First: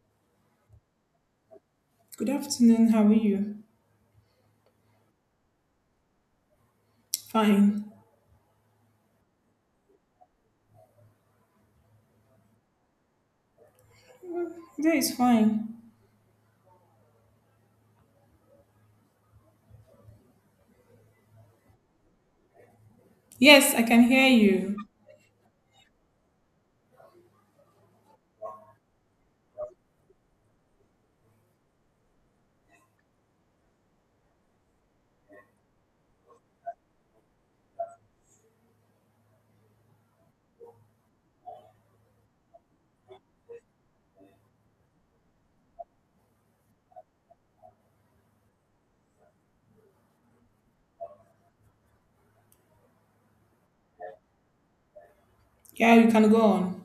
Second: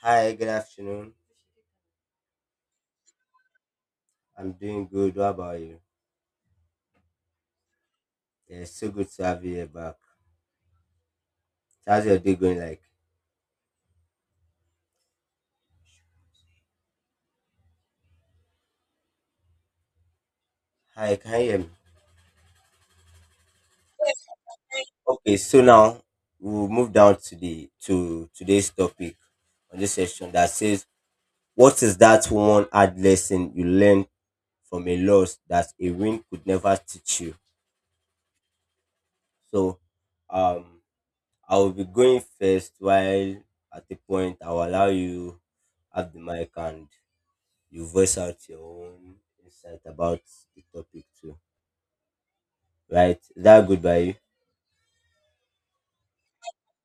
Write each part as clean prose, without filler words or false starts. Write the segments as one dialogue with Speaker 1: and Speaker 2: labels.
Speaker 1: Hi, good afternoon.
Speaker 2: Good afternoon. How are you?
Speaker 1: I'm doing good. What about you?
Speaker 2: Fine.
Speaker 1: Yeah, it's so good to have you here back. So how's your day going like?
Speaker 2: That is fine.
Speaker 1: Hi, can you hear me?
Speaker 2: Yes, I can hear you.
Speaker 1: Okay, so now we'll move down to the to today's topic on this session that says what is that one hard lesson you learned from a loss that a win could never teach you? So um I will be going first while at the point I'll allow you have the mic and you voice out your own insight about the topic too. Right? Is that good by you.
Speaker 2: Yeah, you can go on.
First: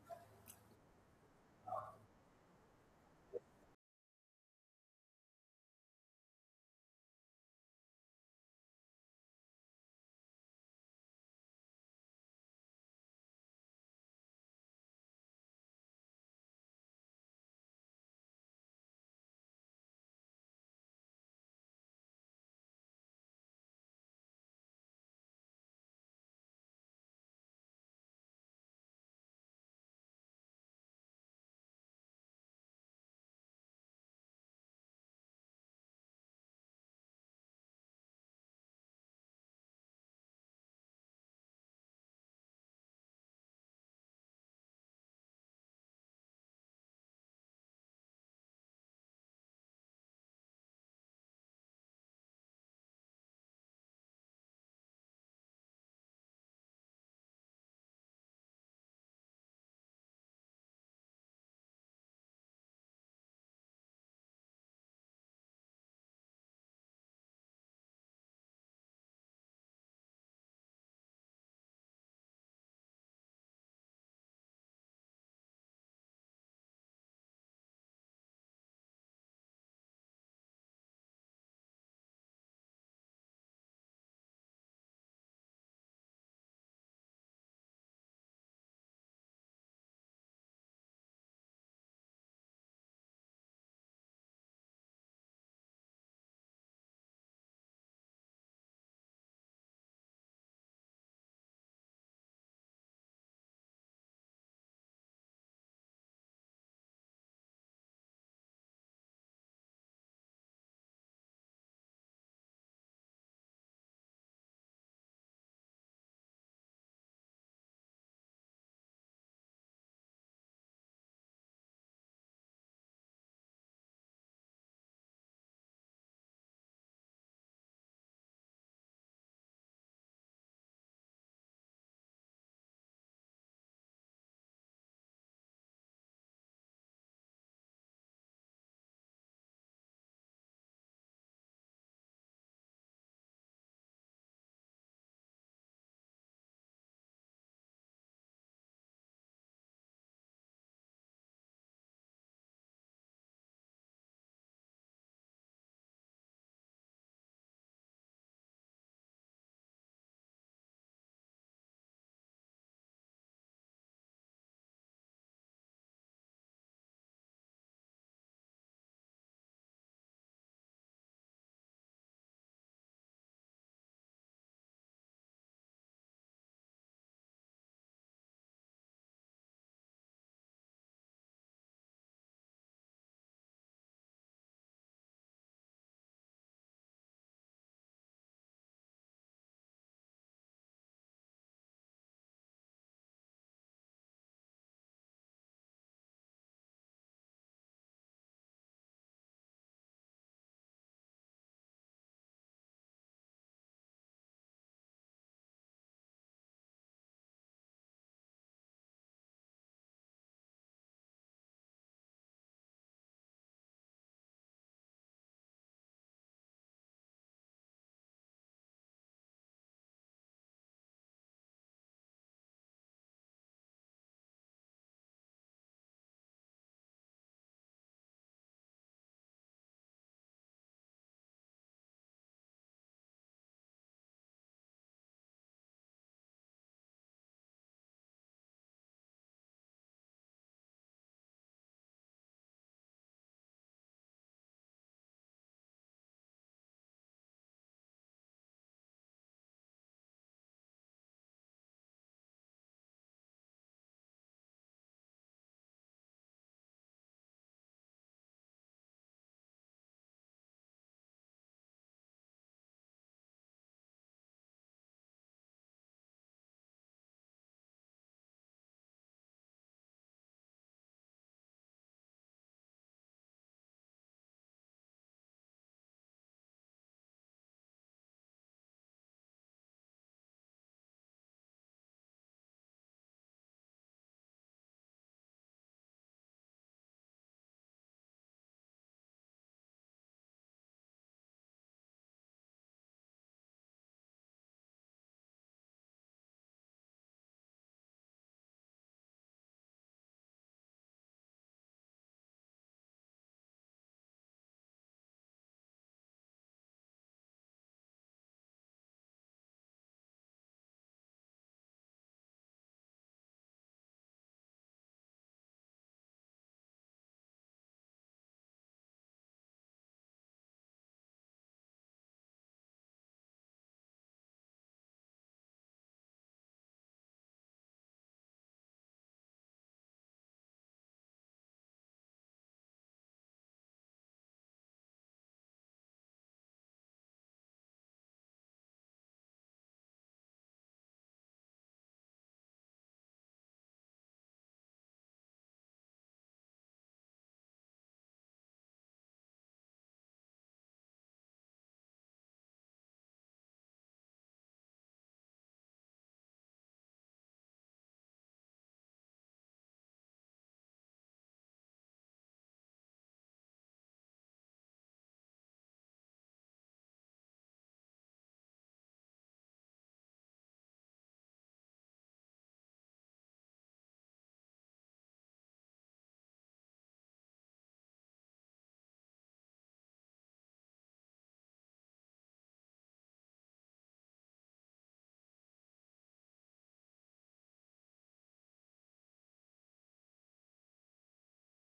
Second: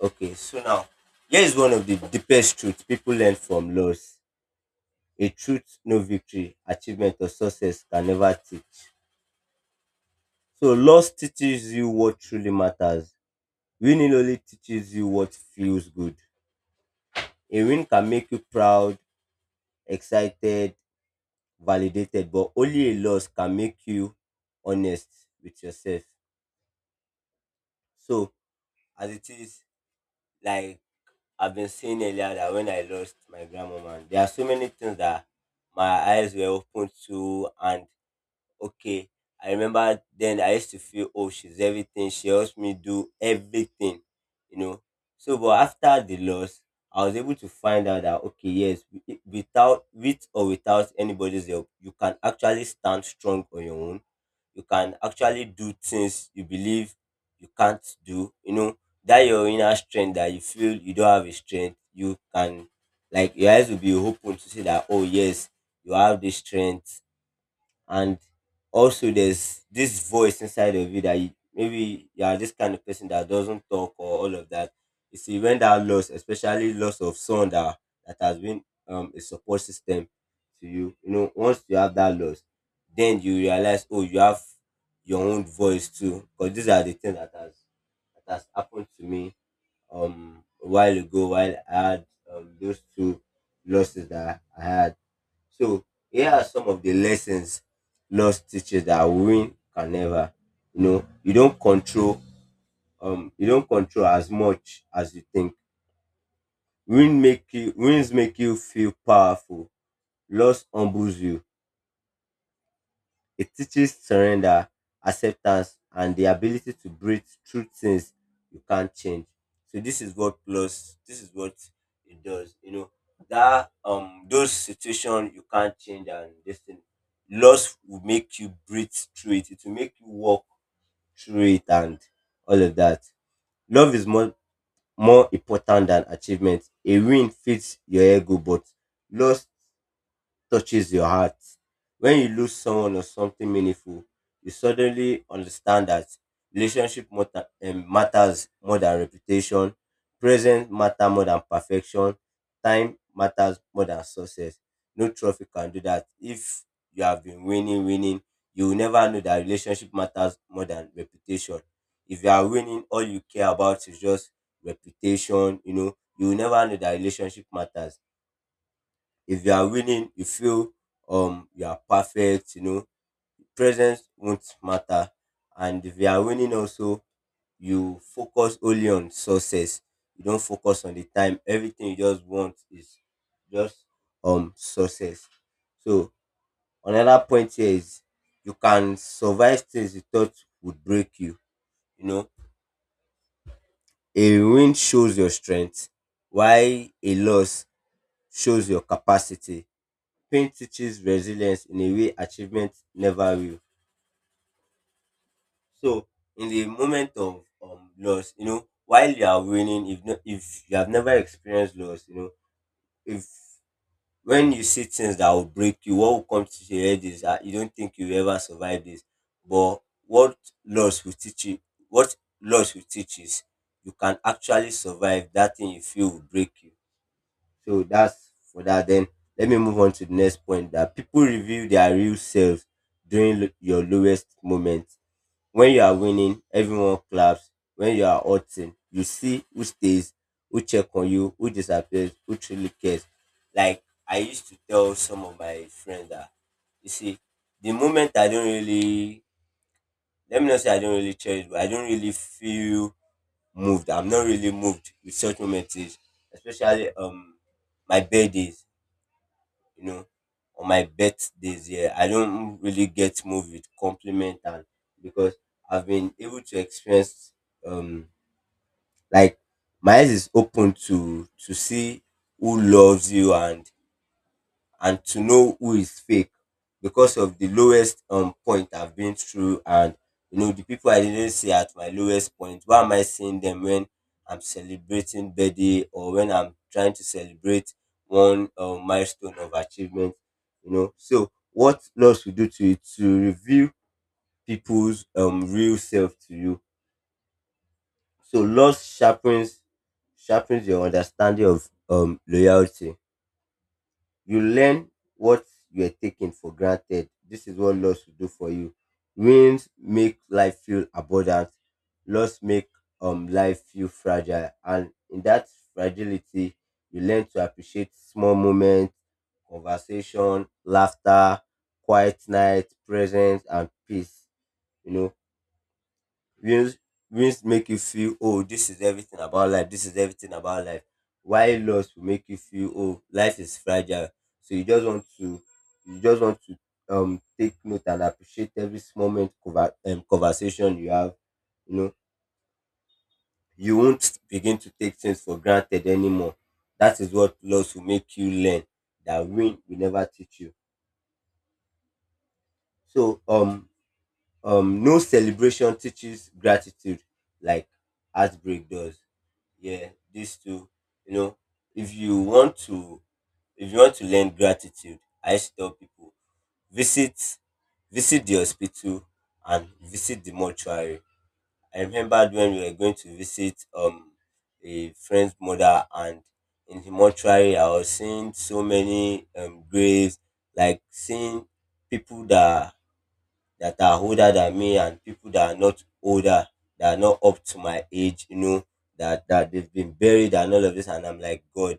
Speaker 1: Okay, so now here is one of the deepest truths people learn from loss. A truth no victory, achievement or success can never teach. So loss teaches you what truly matters. Winning only teaches you what feels good. A win can make you proud, excited, validated, but only a loss can make you honest with yourself. So as it is, like I've been saying earlier that when I lost my grandmama, there are so many things that my eyes were open to, and okay. I remember then I used to feel, oh, she's everything. She helps me do everything, you know. So, but after the loss, I was able to find out that, okay, yes, without, with or without anybody's help, you can actually stand strong on your own. You can actually do things you believe you can't do, you know. That your inner strength that you feel you don't have a strength, you can, like, your eyes will be open to see that, oh, yes, you have this strength and also there's this voice inside of you that you, maybe you are this kind of person that doesn't talk or all of that. You see, when that loss, especially loss of someone that has been a support system to you, you know, once you have that loss, then you realize, oh, you have your own voice too, because these are the things that has happened to me um a while ago while I had those two losses that I had, so here are some of the lessons loss teaches that win can never. You know, you don't control you don't control as much as you think. Wins make you feel powerful. Loss humbles you. It teaches surrender, acceptance, and the ability to breathe through things you can't change. So this is what it does. You know that those situations you can't change and this thing, loss will make you breathe through it. It will make you walk through it and all of that. Love is more important than achievement. A win fits your ego, but loss touches your heart. When you lose someone or something meaningful, you suddenly understand that matters more than reputation, present matter more than perfection, time matters more than success. No trophy can do that. If you have been winning, you will never know that relationship matters more than reputation. If you are winning, all you care about is just reputation, you know, you will never know that relationship matters. If you are winning, you feel you are perfect, you know, presence won't matter. And if you are winning also, you focus only on success. You don't focus on the time. Everything you just want is just success. So another point here is you can survive things you thought would break you. You know, a win shows your strength, while a loss shows your capacity. Pain teaches resilience in a way achievement never will. So in the moment of loss, you know, while you are winning, if you have never experienced loss, you know, if when you see things that will break you, what will come to your head is that you don't think you will ever survive this. But what loss will teach you, what loss will teach is you can actually survive that thing you feel will break you. So that's for that. Then let me move on to the next point that people reveal their real selves during your lowest moment. When you are winning, everyone claps. When you are hurting, you see who stays, who check on you, who disappears, who truly cares. Like I used to tell some of my friends that you see, the moment I don't really, let me not say I don't really cherish, but I don't really feel moved. I'm not really moved with such moments, is especially my birthdays, you know, on my birthdays, yeah, I don't really get moved with compliment and because I've been able to experience um like my eyes is open to see who loves you and to know who is fake because of the lowest point I've been through. And you know, the people I didn't see at my lowest point. Why am I seeing them when I'm celebrating birthday or when I'm trying to celebrate one milestone of achievement? You know, so what loss will do to you to reveal people's real self to you. So loss sharpens your understanding of loyalty. You learn what you were taking for granted. This is what loss will do for you. Wins make life feel abundant. Loss make life feel fragile. And in that fragility, you learn to appreciate small moments, conversation, laughter, quiet night, presence, and peace. You know, Wins wins make you feel, oh, this is everything about life. This is everything about life. While loss will make you feel, oh, life is fragile. So you just want to take note and appreciate every small moment, conversation you have. You know, you won't begin to take things for granted anymore. That is what loss will make you learn that win will never teach you. So no celebration teaches gratitude like heartbreak does. Yeah, these two, you know, if you want to if you want to learn gratitude, I used to tell people visit visit the hospital and visit the mortuary. I remembered when we were going to visit a friend's mother, and in the mortuary I was seeing so many graves, like seeing people that are older than me and people that are not older, that are not up to my age, you know, that they've been buried and all of this. And I'm like, God,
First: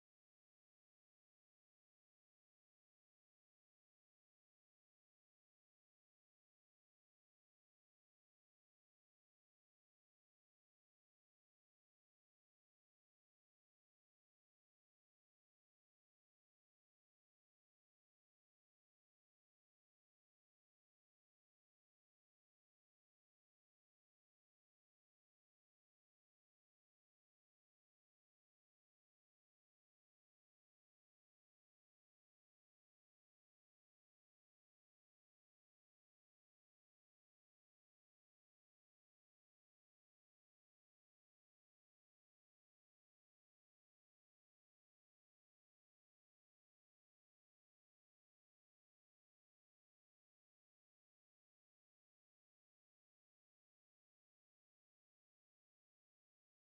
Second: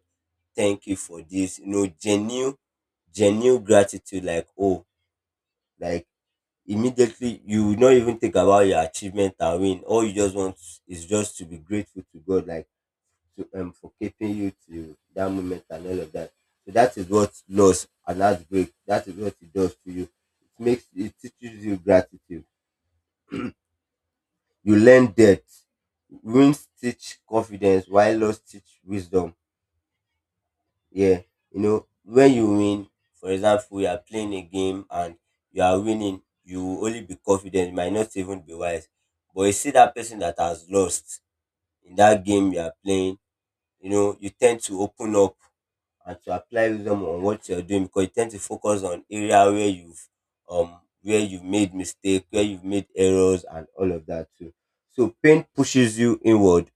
Speaker 1: thank you for this, you know, genuine gratitude, like, oh, like immediately you will not even think about your achievement and win. All you just want is just to be grateful to God, like to for keeping you to that moment and all of that. So that is what loss and heartbreak, that is what it does to you. It makes, it teaches you gratitude. You learn depth. Wins teach confidence while loss teach wisdom. Yeah. You know, when you win, for example, you are playing a game and you are winning, you will only be confident, you might not even be wise. But you see that person that has lost in that game you are playing, you know, you tend to open up and to apply wisdom on what you're doing because you tend to focus on area um where you've made mistake, where you've made errors and all of that too. So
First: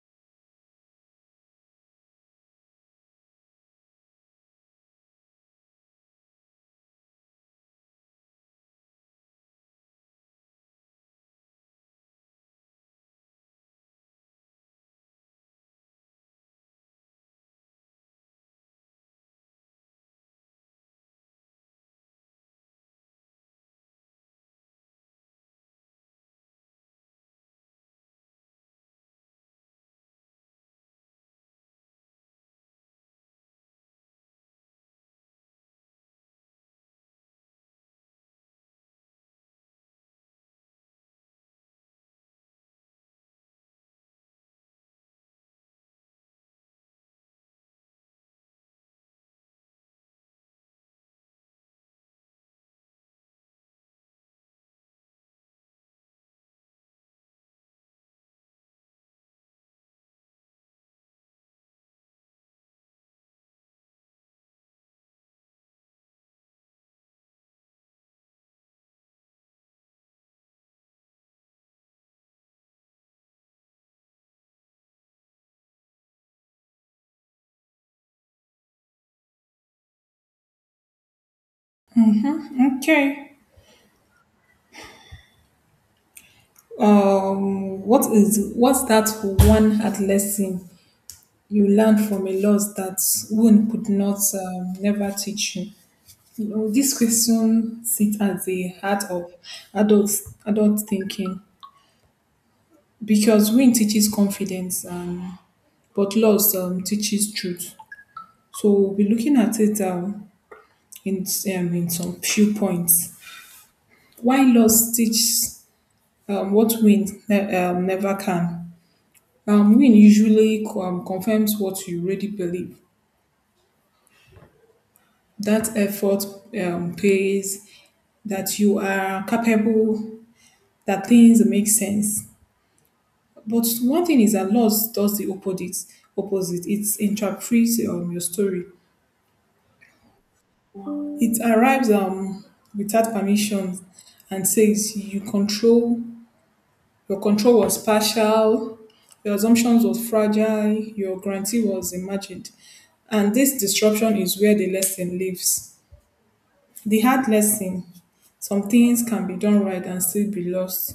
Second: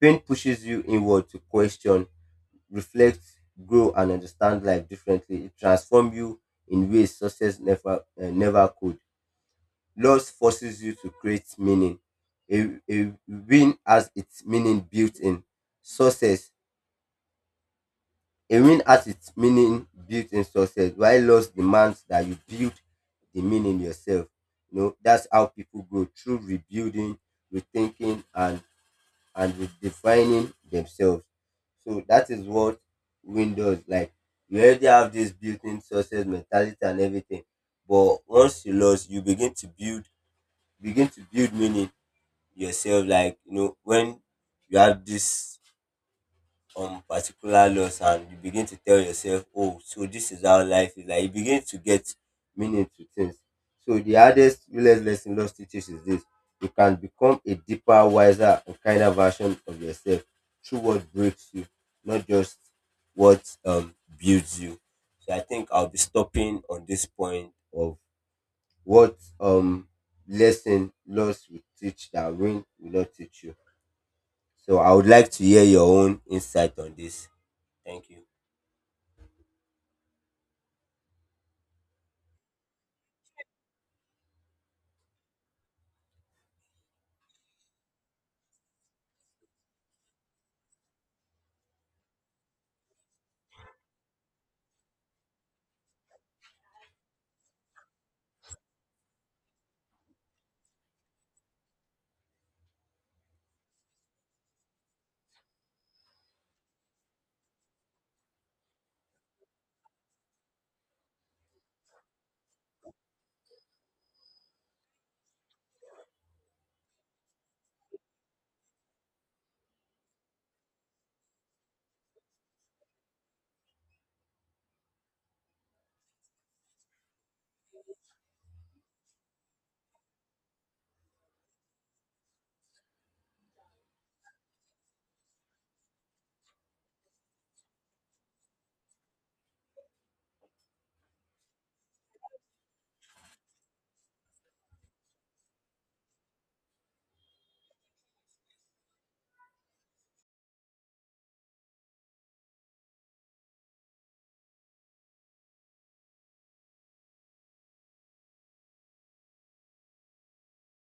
Speaker 1: pain pushes you inward to question, reflect, grow, and understand life differently. It transforms you in ways success never could. Loss forces you to create meaning. A win has its meaning built in. Success. A win has its meaning built in success, while loss demands that you build the meaning yourself. You know, that's how people grow through rebuilding, rethinking, and redefining themselves. So that is what win does. Like you already have this built-in success mentality and everything, but once you lost, you begin to build meaning yourself. Like, you know, when you have this on particular loss and you begin to tell yourself, oh, so this is how life is. Like you begin to get meaning to things. So the hardest realest lesson loss teaches is this. You can become a deeper, wiser, and kinder version of yourself through what breaks you, not just what builds you. So I think I'll be stopping on this point of what lesson loss will teach that win will not teach you. So I would like to hear your own insight on this. Thank you.
Speaker 2: Okay. What's that one hard lesson you learned from a loss that one could not never teach you? You know, this question sits at the heart of adult thinking, because win teaches confidence, but loss teaches truth. So we'll be looking at it in, in some few points. Why loss teaches what win never can. Win usually confirms what you already believe. That effort pays, that you are capable, that things make sense. But one thing is that loss does the opposite. Opposite, it interprets your story. It arrives without permission and says your control was partial, your assumptions was fragile, your guarantee was imagined. And this disruption is where the lesson lives. The hard lesson: some things can be done right and still be lost.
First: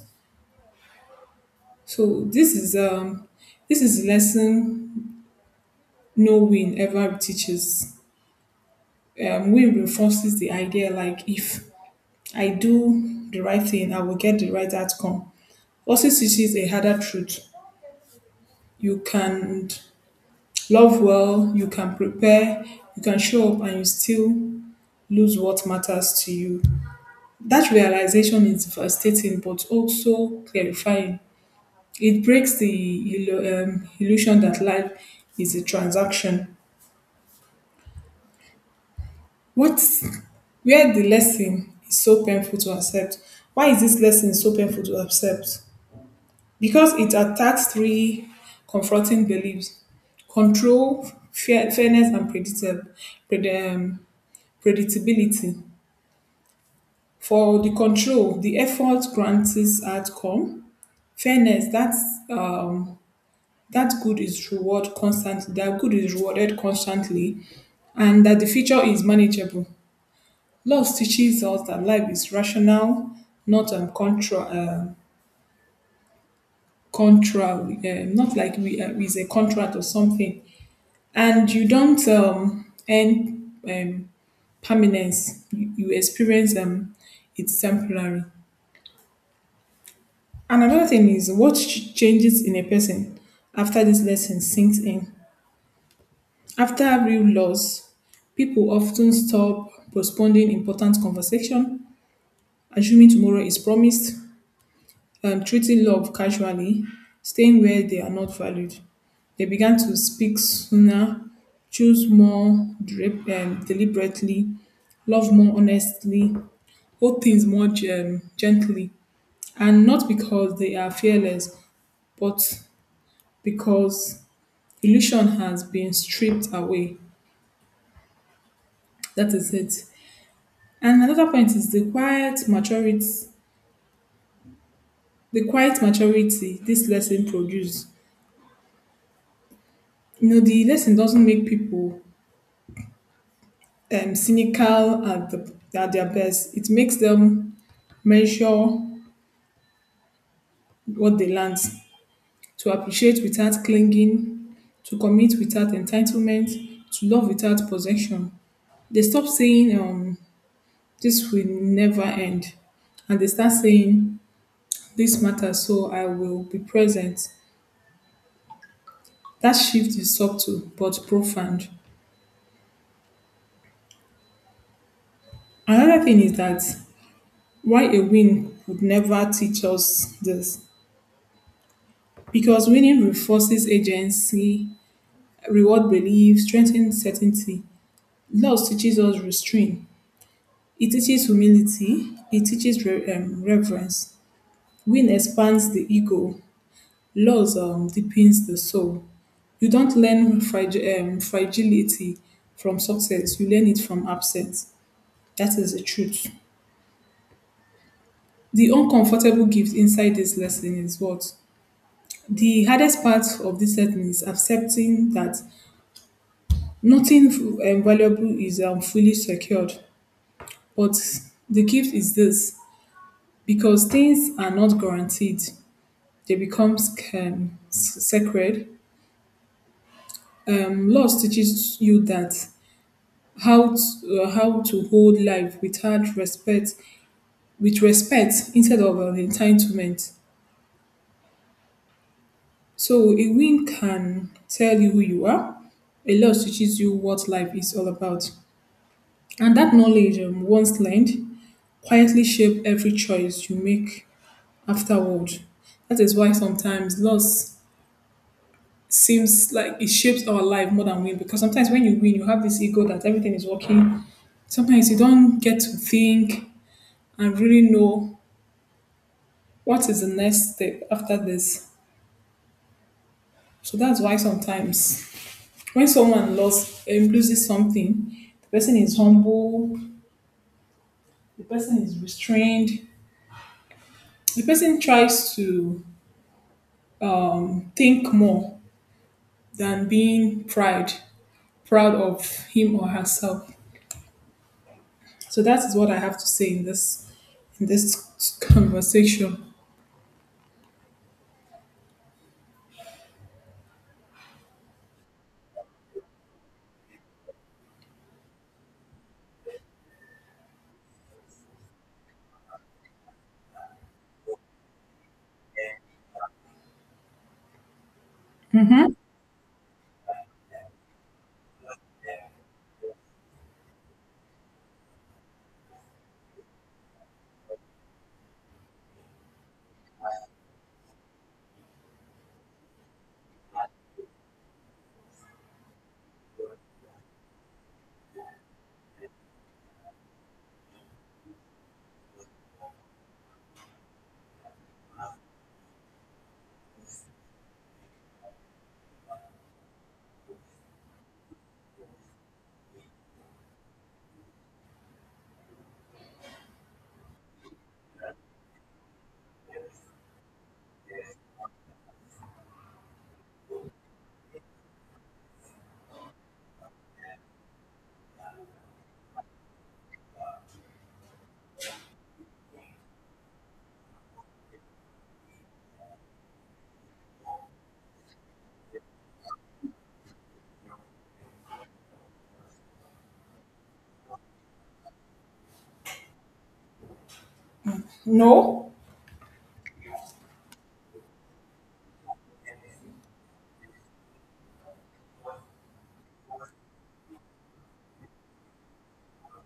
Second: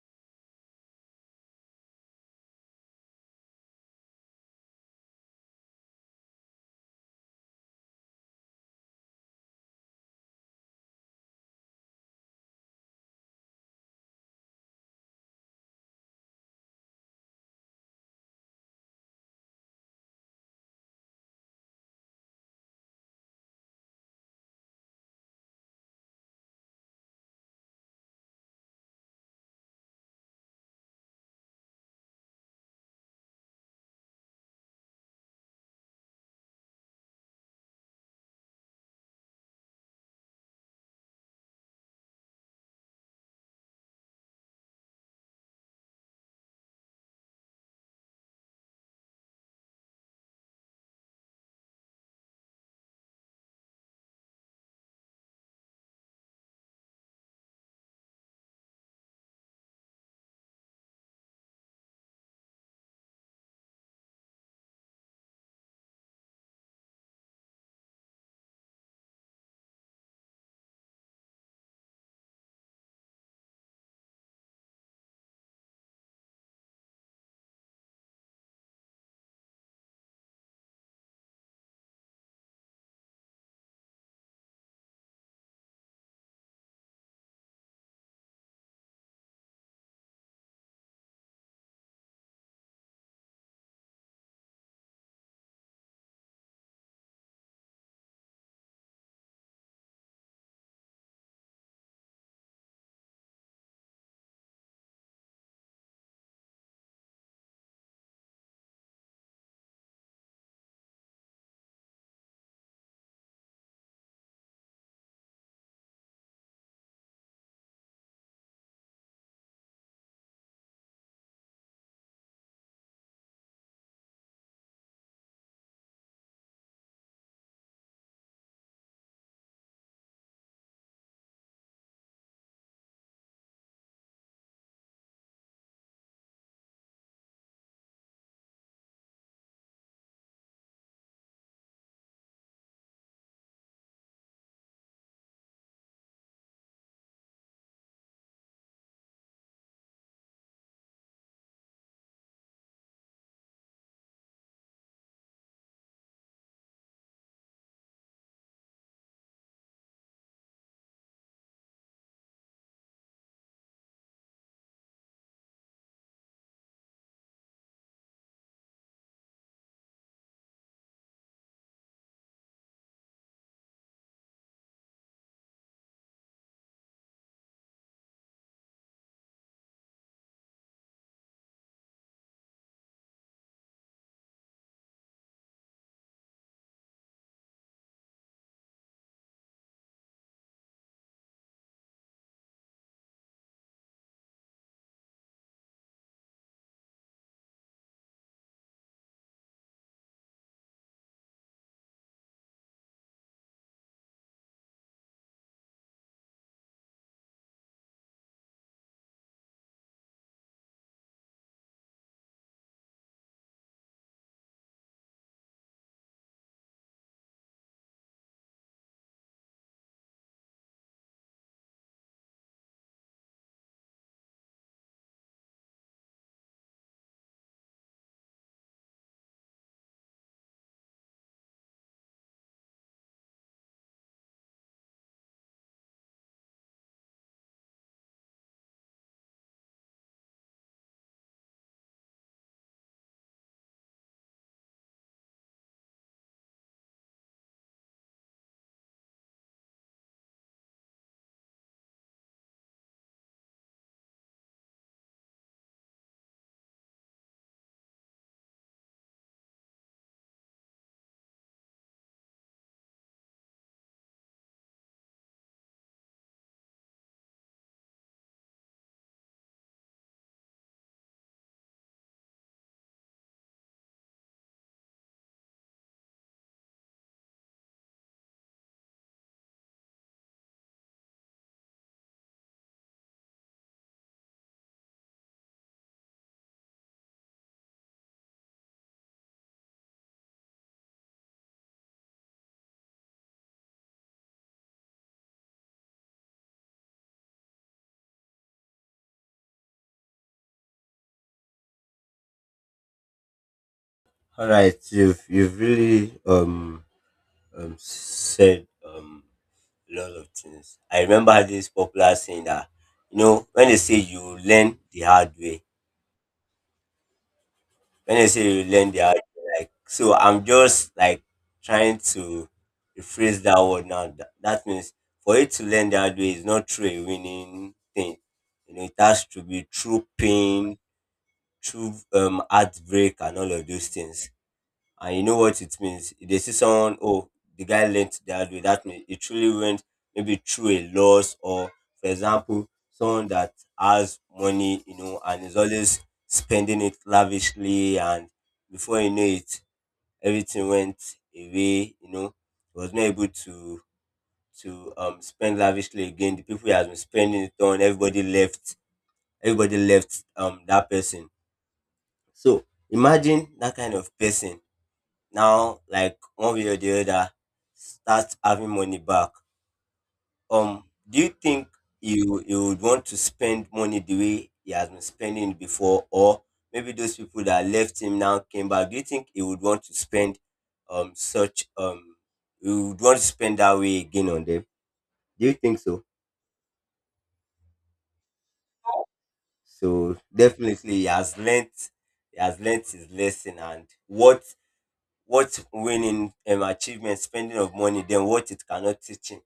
Speaker 2: So this is a lesson no win ever teaches. Win reinforces the idea, like, if I do the right thing, I will get the right outcome. Also teaches a harder truth. You can love well, you can prepare, you can show up, and you still lose what matters to you. That realization is devastating but also clarifying. It breaks the illusion that life is a transaction. What, where the lesson is so painful to accept? Why is this lesson so painful to accept? Because it attacks three confronting beliefs: control, fairness, and pred, um, predictability. For the control, the effort guarantees outcome. Fairness, that's um, that good is reward constantly. That good is rewarded constantly, and that the future is manageable. Love teaches us that life is rational, not contra, contra, not like we is a contract or something. And you don't end permanence. You experience, it's temporary. And another thing is what changes in a person after this lesson sinks in. After real loss, people often stop postponing important conversation, assuming tomorrow is promised, treating love casually, staying where they are not valued. They began to speak sooner, choose more deliberately, love more honestly, hold things more gently, and not because they are fearless, but because illusion has been stripped away. That is it. And another point is the quiet maturity. The quiet maturity this lesson produced. You know, the lesson doesn't make people cynical. At their best, it makes them measure what they learned, to appreciate without clinging, to commit without entitlement, to love without possession. They stop saying, this will never end, and they start saying, this matter, so I will be present. That shift is subtle but profound. Another thing is that why a win would never teach us this. Because winning reinforces agency, reward belief, strengthens certainty. Loss teaches us restraint. It teaches humility. It teaches reverence. Win expands the ego. Loss deepens the soul. You don't learn fragility from success, you learn it from absence. That is the truth. The uncomfortable gift inside this lesson is what? The hardest part of this lesson is accepting that nothing valuable is fully secured. But the gift is this: because things are not guaranteed, they become sacred. Laws teaches you how to hold life without respect, with respect instead of entitlement. So a win can tell you who you are, a loss teaches you what life is all about. And that knowledge, once learned, quietly shape every choice you make afterward. That is why sometimes loss seems like it shapes our life more than win, because sometimes when you win, you have this ego that everything is working. Sometimes you don't get to think and really know what is the next step after this. So that's why sometimes, when someone lost loses something, the person is humble, the person is restrained, the person tries to think more than being proud of him or herself. So that is what I have to say in this conversation.
Speaker 1: All right, you've really said a lot of things. I remember this popular saying that, you know, when they say you learn
Speaker 2: Mhm.
Speaker 1: the hard way, like, so I'm just like trying to rephrase that word now. That means for you to learn the hard way is not through a winning thing. You know, it has to be through pain, through heartbreak and all of those things. And you know what it means. If they see someone, oh, the guy learned the hard way, that means it truly went maybe through a loss, or for example, someone that has money, you know, and is always spending it lavishly, and before you know it, everything went away, you know, he was not able to spend lavishly again. The people he has been spending it on, everybody left that person. So imagine that kind of person now, like, one way or the other, start having money back. Do you think you would want to spend money the way he has been spending it before? Or maybe those people that left him now came back, do you think he would want to spend such he would want to spend that way again on them? Do you think so?
Speaker 2: No,
Speaker 1: So definitely he has learnt, he has learnt his lesson, and what winning achievement spending of money then what it cannot teach him,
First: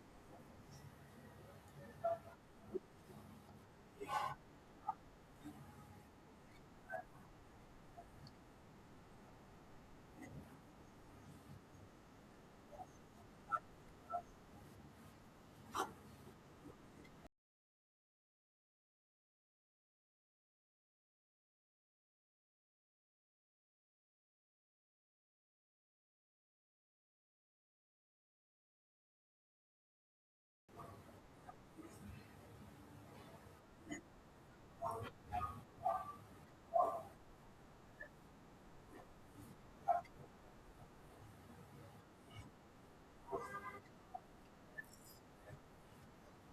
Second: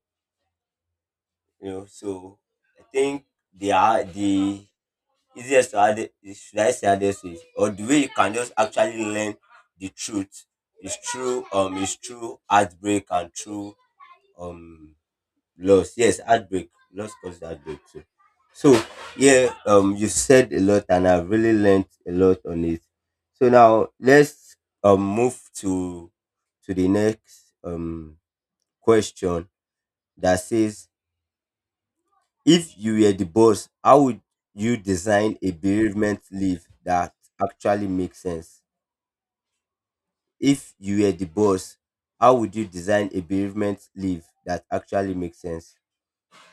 Speaker 1: you know. So I think they are the easiest to add, should I say hardest way or the way you can just actually learn the truth, is true heartbreak and true um loss. Yes, heartbreak. Loss causes heartbreak too. So yeah, you said a lot and I've really learned a lot on it. So now let's move to the next question that says, if you were the boss, how would you design a bereavement leave that actually makes sense? If you were the boss, how would you design a bereavement leave that actually makes sense?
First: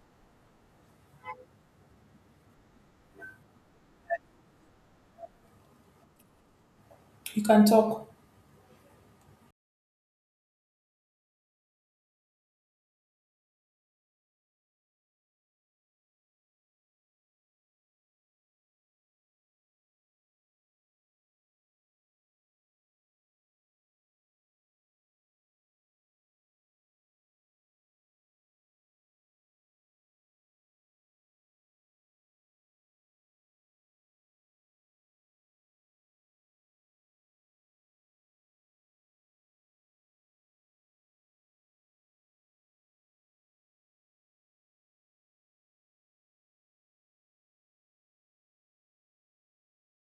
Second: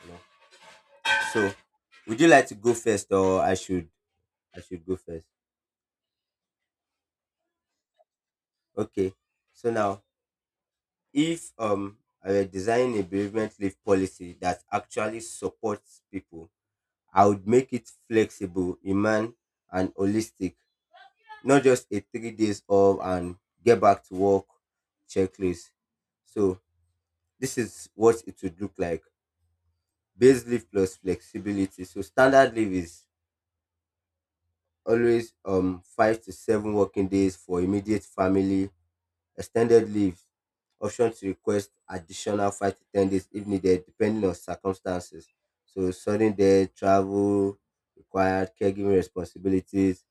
Speaker 1: You know? So, would you like to go first, or I should go first?
Speaker 2: you can talk.
Speaker 1: Okay. So now, if I were designing a bereavement leave policy that actually supports people, I would make it flexible, human, and holistic, not just a 3 days off and get back to work checklist. So this is what it would look like. Base leave plus flexibility. So standard leave is always 5 to 7 working days for immediate family. Extended leave, option to request additional 5 to 10 days if needed, depending on circumstances. So sudden death, travel required, caregiving responsibilities,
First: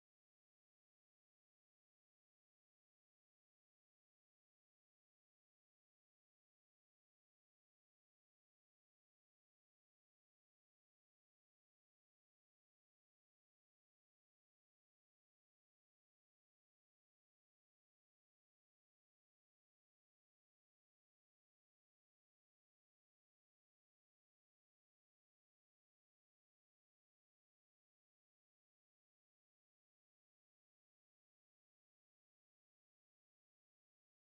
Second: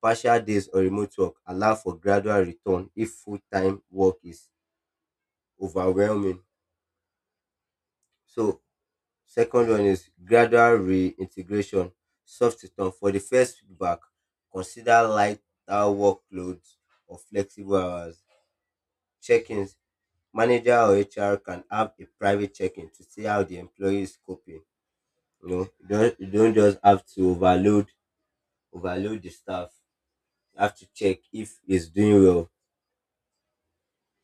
Speaker 1: partial days or remote work allow for gradual return if full time work is overwhelming. So second one is gradual reintegration, soft return. For the first feedback, consider lighter workloads or flexible hours. Check ins, manager or HR can have a private check in to see how the employee is coping. You know, you don't just have to overload the staff. You have to check if he's doing well.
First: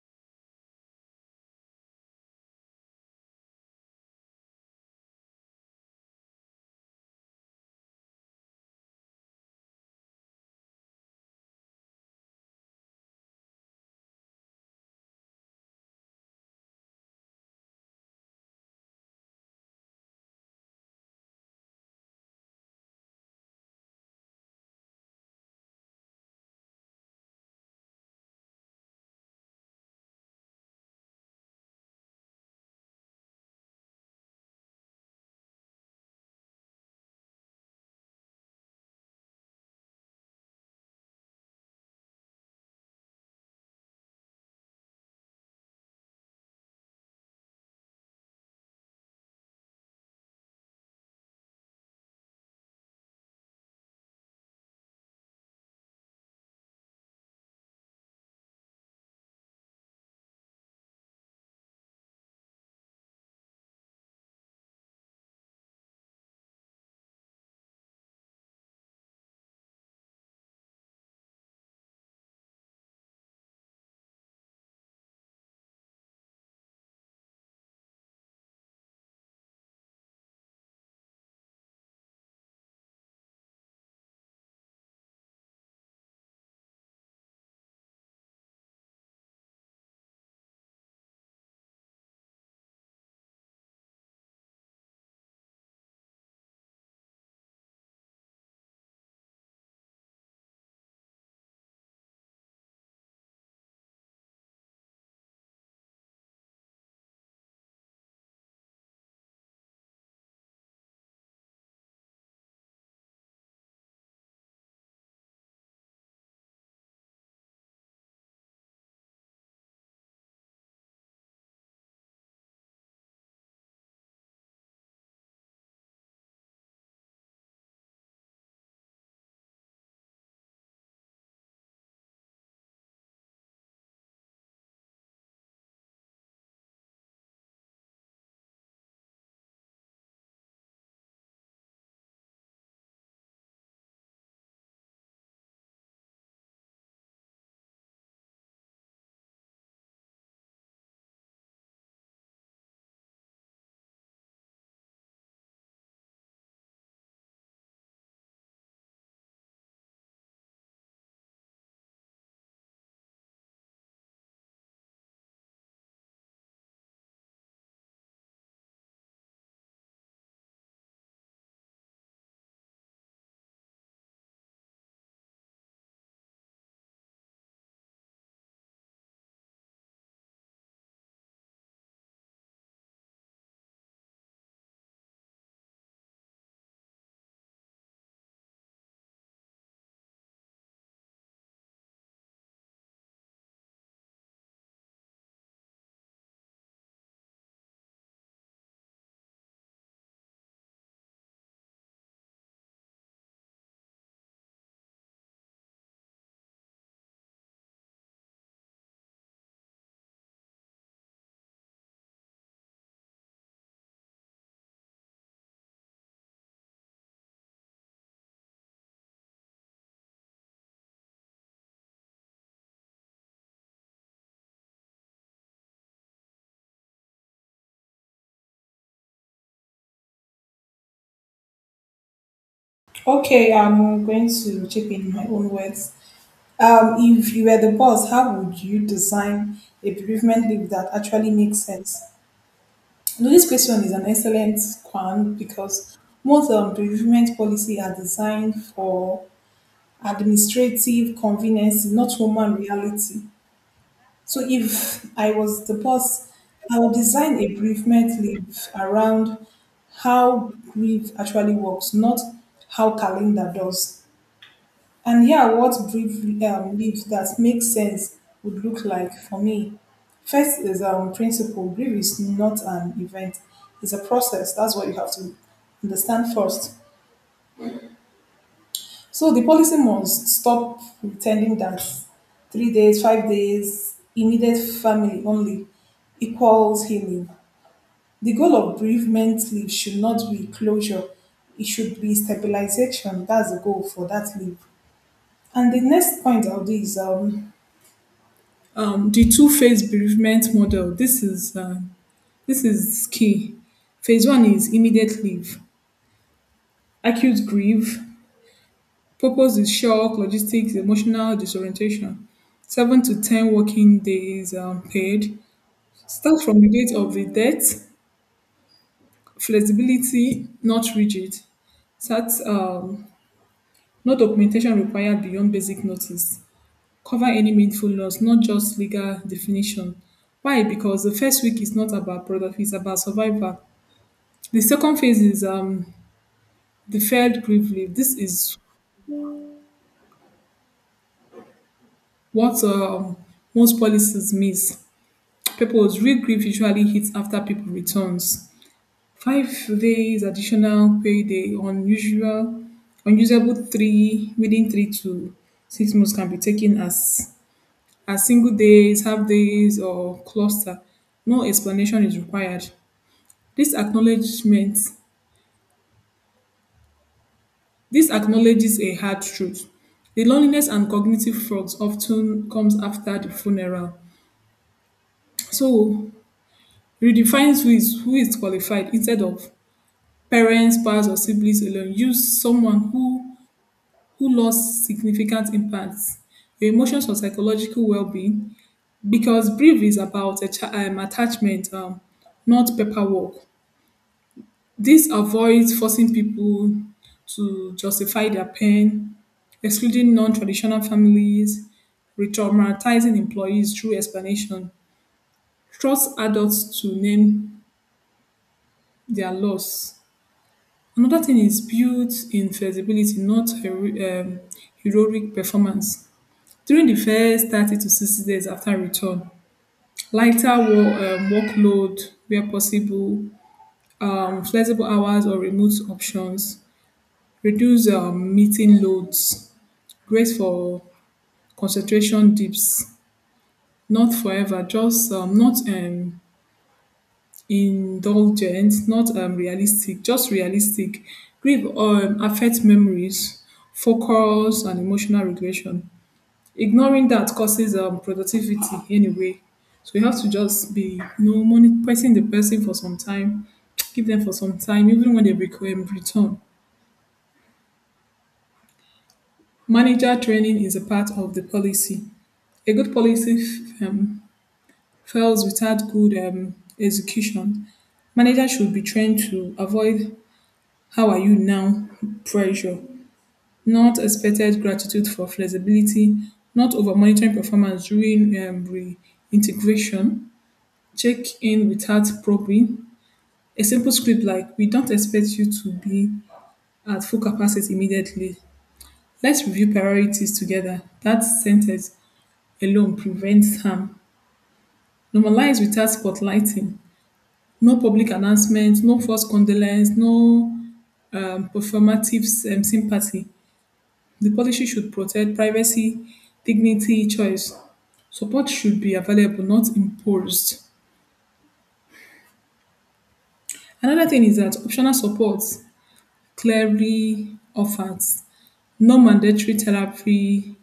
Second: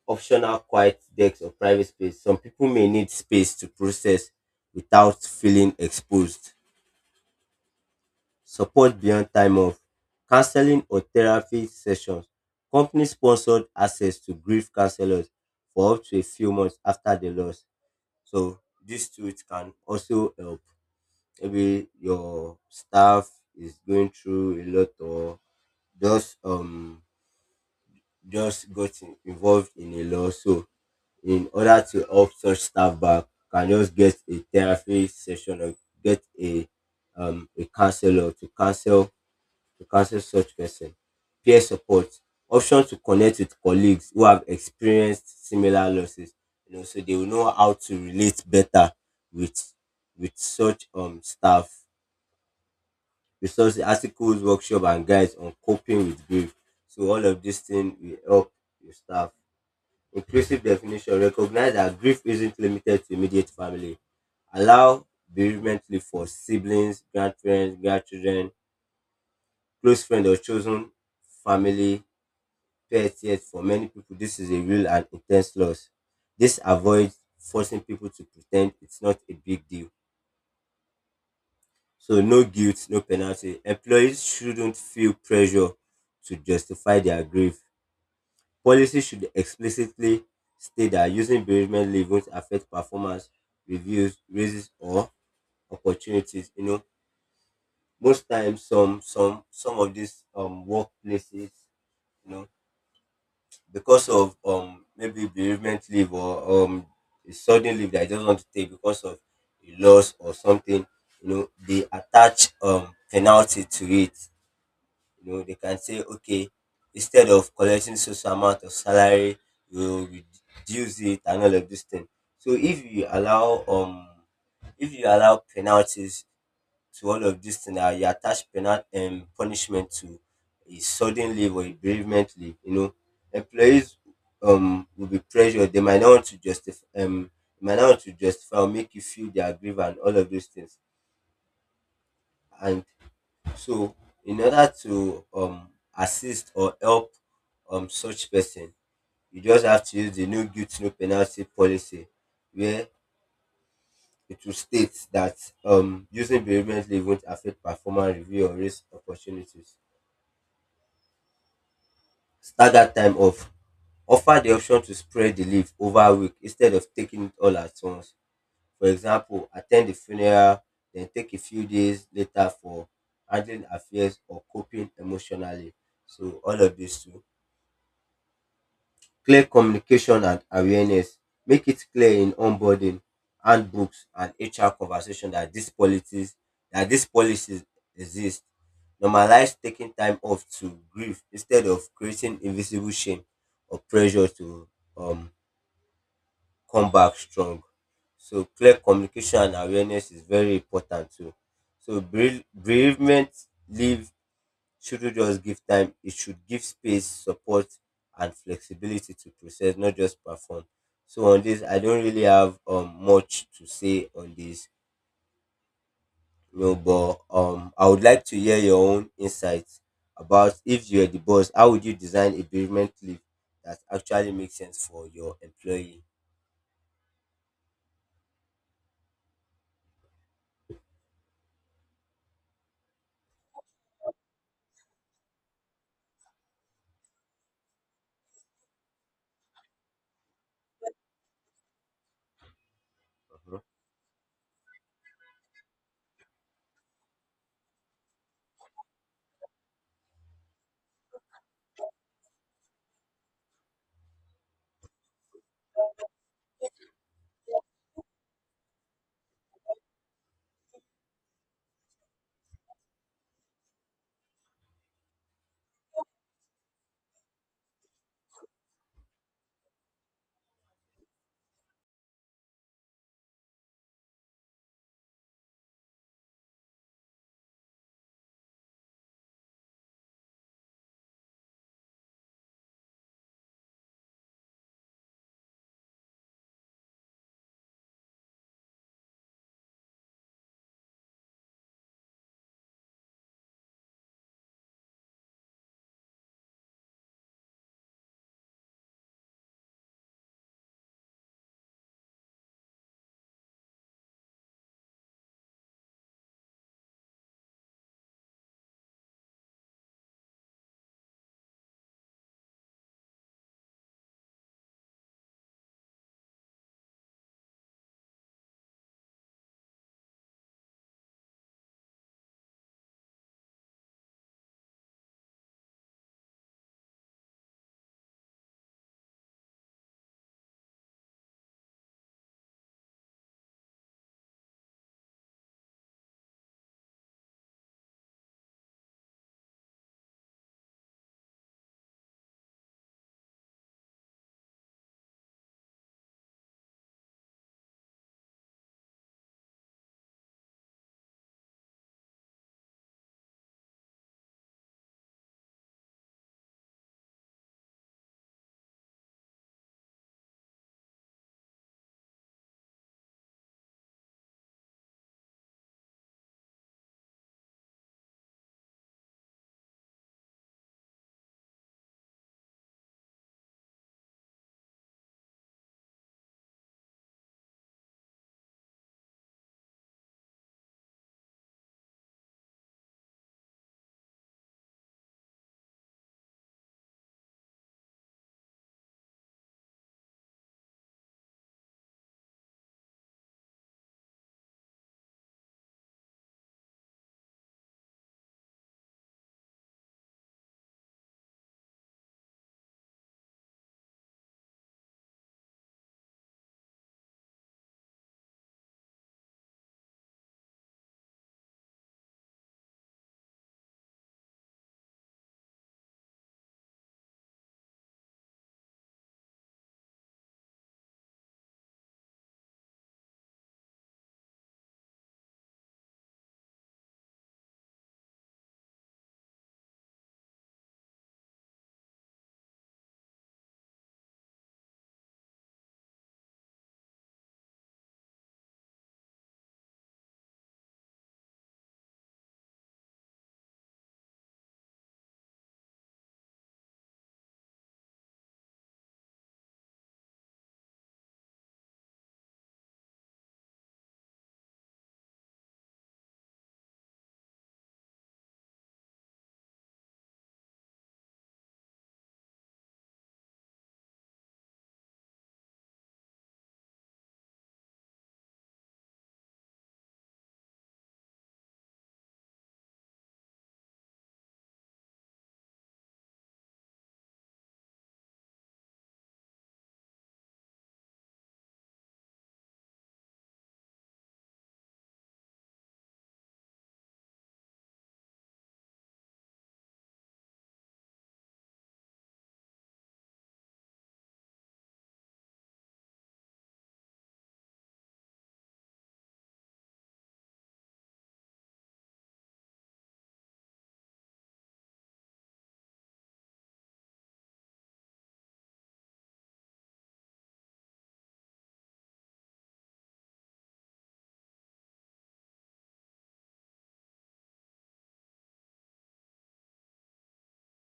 Speaker 1: Optional quiet decks or private space. Some people may need space to process without feeling exposed. Support beyond time off, counseling or therapy sessions. Company sponsored access to grief counselors for up to a few months after the loss. So these two, it can also help. Maybe your staff is going through a lot, or just um just got involved in a loss. So in order to help such staff back, can just get a therapy session or get a counselor to counsel such person. Peer support, option to connect with colleagues who have experienced similar losses, you know, so they will know how to relate better with with such staff. Resource articles, workshop and guides on coping with grief, so all of this thing will help your staff. Inclusive definition, recognize that grief isn't limited to immediate family. Allow bereavement leave for siblings, grandparents, grandchildren, close friends, or chosen family, pets. Yet for many people, this is a real and intense loss. This avoids forcing people to pretend it's not a big deal. So no guilt, no penalty. Employees shouldn't feel pressure to justify their grief. Policy should explicitly state that using bereavement leave won't affect performance reviews, raises, or opportunities. You know, most times, some some of these workplaces, you know, because of maybe bereavement leave or a sudden leave that I just want to take because of a loss or something, you know, they attach penalty to it. You know, they can say, okay, instead of collecting social amount of salary, you reduce it and all of this thing. So if you allow penalties to all of this thing, you attach penal punishment to a sudden leave or a bereavement leave, you know, employees will be pressured. They might not want to justify they might not want to justify or make you feel their grief and all of those things. And so, in order to assist or help such person, you just have to use the no guilt no penalty policy, where it will state that using bereavement leave won't affect performance review or risk opportunities. Stagger time off. Offer the option to spread the leave over a week instead of taking it all at once. For example, attend the funeral, then take a few days later for handling affairs or coping emotionally. So all of these too. Clear communication and awareness. Make it clear in onboarding, handbooks, and HR conversation that these policies exist. Normalize taking time off to grieve instead of creating invisible shame or pressure to um come back strong. So clear communication and awareness is very important too. So bereavement leave shouldn't just give time, it should give space, support, and flexibility to process, not just perform. So on this, I don't really have much to say on this, you know, but I would like to hear your own insights about if you're the boss, how would you design a bereavement leave that actually makes sense for your employee?
Speaker 2: Okay, I'm going to chip in my own words. If you were the boss, how would you design a bereavement leave that actually makes sense? No, this
Speaker 1: Mhm.
Speaker 2: question is an excellent one, because most bereavement policy are designed for administrative convenience, not human reality. So if I was the boss, I would design a bereavement leave around how grief actually works, not how calendar does. And here, what brief leaves that make sense would look like for me. First is principle. Grief is not an event, it's a process. That's what you have to understand first. So the policy must stop pretending that 3 days, 5 days, immediate family only equals healing. The goal of bereavement leave should not be closure, it should be stabilization. That's the goal for that leave. And the next point I'll do is the two-phase bereavement model. This is key. Phase one is immediate leave, acute grief. Purpose is shock, logistics, emotional disorientation. 7 to 10 working days, paid. Start from the date of the death. Flexibility, not rigid. Start No documentation required beyond basic notice. Cover any meaningful loss, not just legal definition. Why? Because the first week is not about product, it's about survival. The second phase is deferred grief leave. This is what most policies miss. People's real grief usually hits after people returns. 5 days additional payday on usual, unusable three within 3 to 6 months, can be taken as single days, half days, or cluster. No explanation is required. This acknowledgement This acknowledges a hard truth. The loneliness and cognitive fraud often comes after the funeral. So redefines who is qualified. Instead of parents, spouse, or siblings alone, use someone who lost significant impacts, your emotions or psychological well-being, because grief is about attachment, not paperwork. This avoids forcing people to justify their pain, excluding non traditional families, re traumatizing employees through explanation; trust adults to name their loss. Another thing is built in flexibility, not heroic performance. During the first 30 to 60 days after return: lighter workload where possible, flexible hours or remote options, reduce meeting loads. Great for concentration dips, not forever, just not indulgent, not realistic, just realistic. Grief affects memories, focus, and emotional regulation. Ignoring that causes productivity anyway. So you have to just be, you know, monitoring the person for some time, give them for some time, even when they return. Manager training is a part of the policy. A good policy fails without good execution. Managers should be trained to avoid "how are you now" pressure, not expected gratitude for flexibility, not over monitoring performance during reintegration, check in without probing. A simple script like, "We don't expect you to be at full capacity immediately. Let's review priorities together." That sentence alone prevents harm. Normalize without spotlighting: no public announcement, no forced condolence, no performative sympathy. The policy should protect privacy, dignity, choice. Support should be available, not imposed. Another thing is that optional support, clearly offered: no mandatory therapy,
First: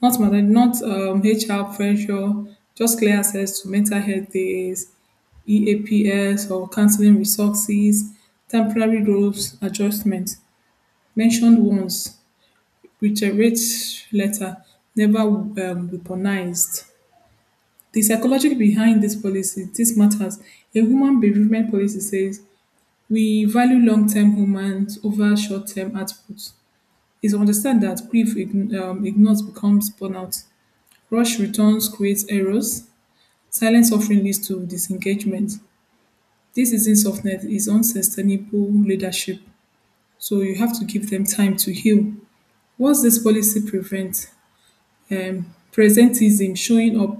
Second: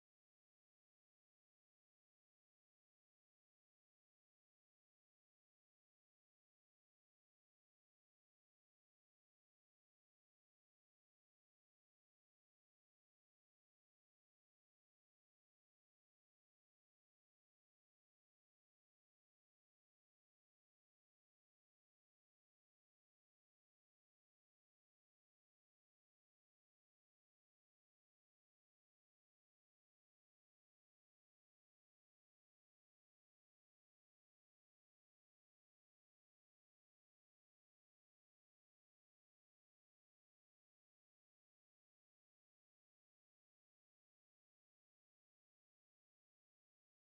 Speaker 2: not mandatory, not HR pressure, just clear access to mental health days, EAPS or counseling resources, temporary roles adjustment, mentioned once, reiterates letter, never weaponized. The psychology behind this policy, this matters. A human bereavement policy says we value long-term humans over short-term outputs. It's understand that grief ignores becomes burnout. Rush returns creates errors. Silent suffering leads to disengagement. This isn't softness, it's unsustainable leadership. So you have to give them time to heal. What's this policy prevent? um Presentism, showing up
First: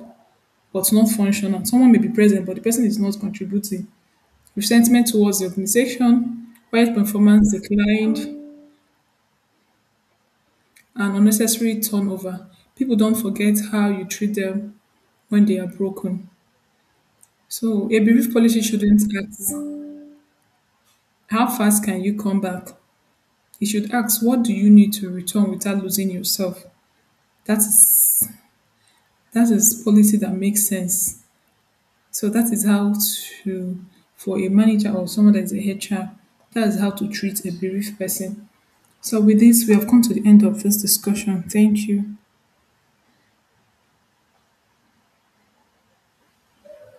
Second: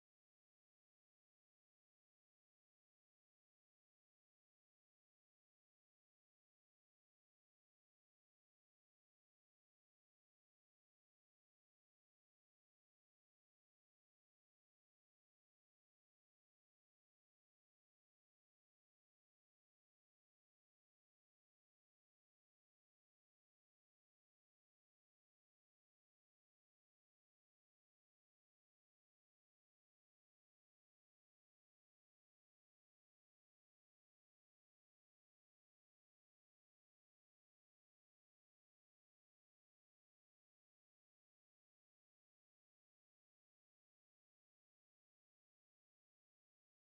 Speaker 2: but not functional. Someone may be present, but the person is not contributing. Resentment towards the organization, while performance declined, and unnecessary turnover. People don't forget how you treat them when they are broken. So, a bereaved policy shouldn't ask, "How fast can you come back?" It should ask, "What do you need to return without losing yourself?" That is, that is policy that makes sense. So that is how to, for a manager or someone that is a HR, that is how to treat a bereaved person. So with this, we have come to the end of this discussion. Thank you.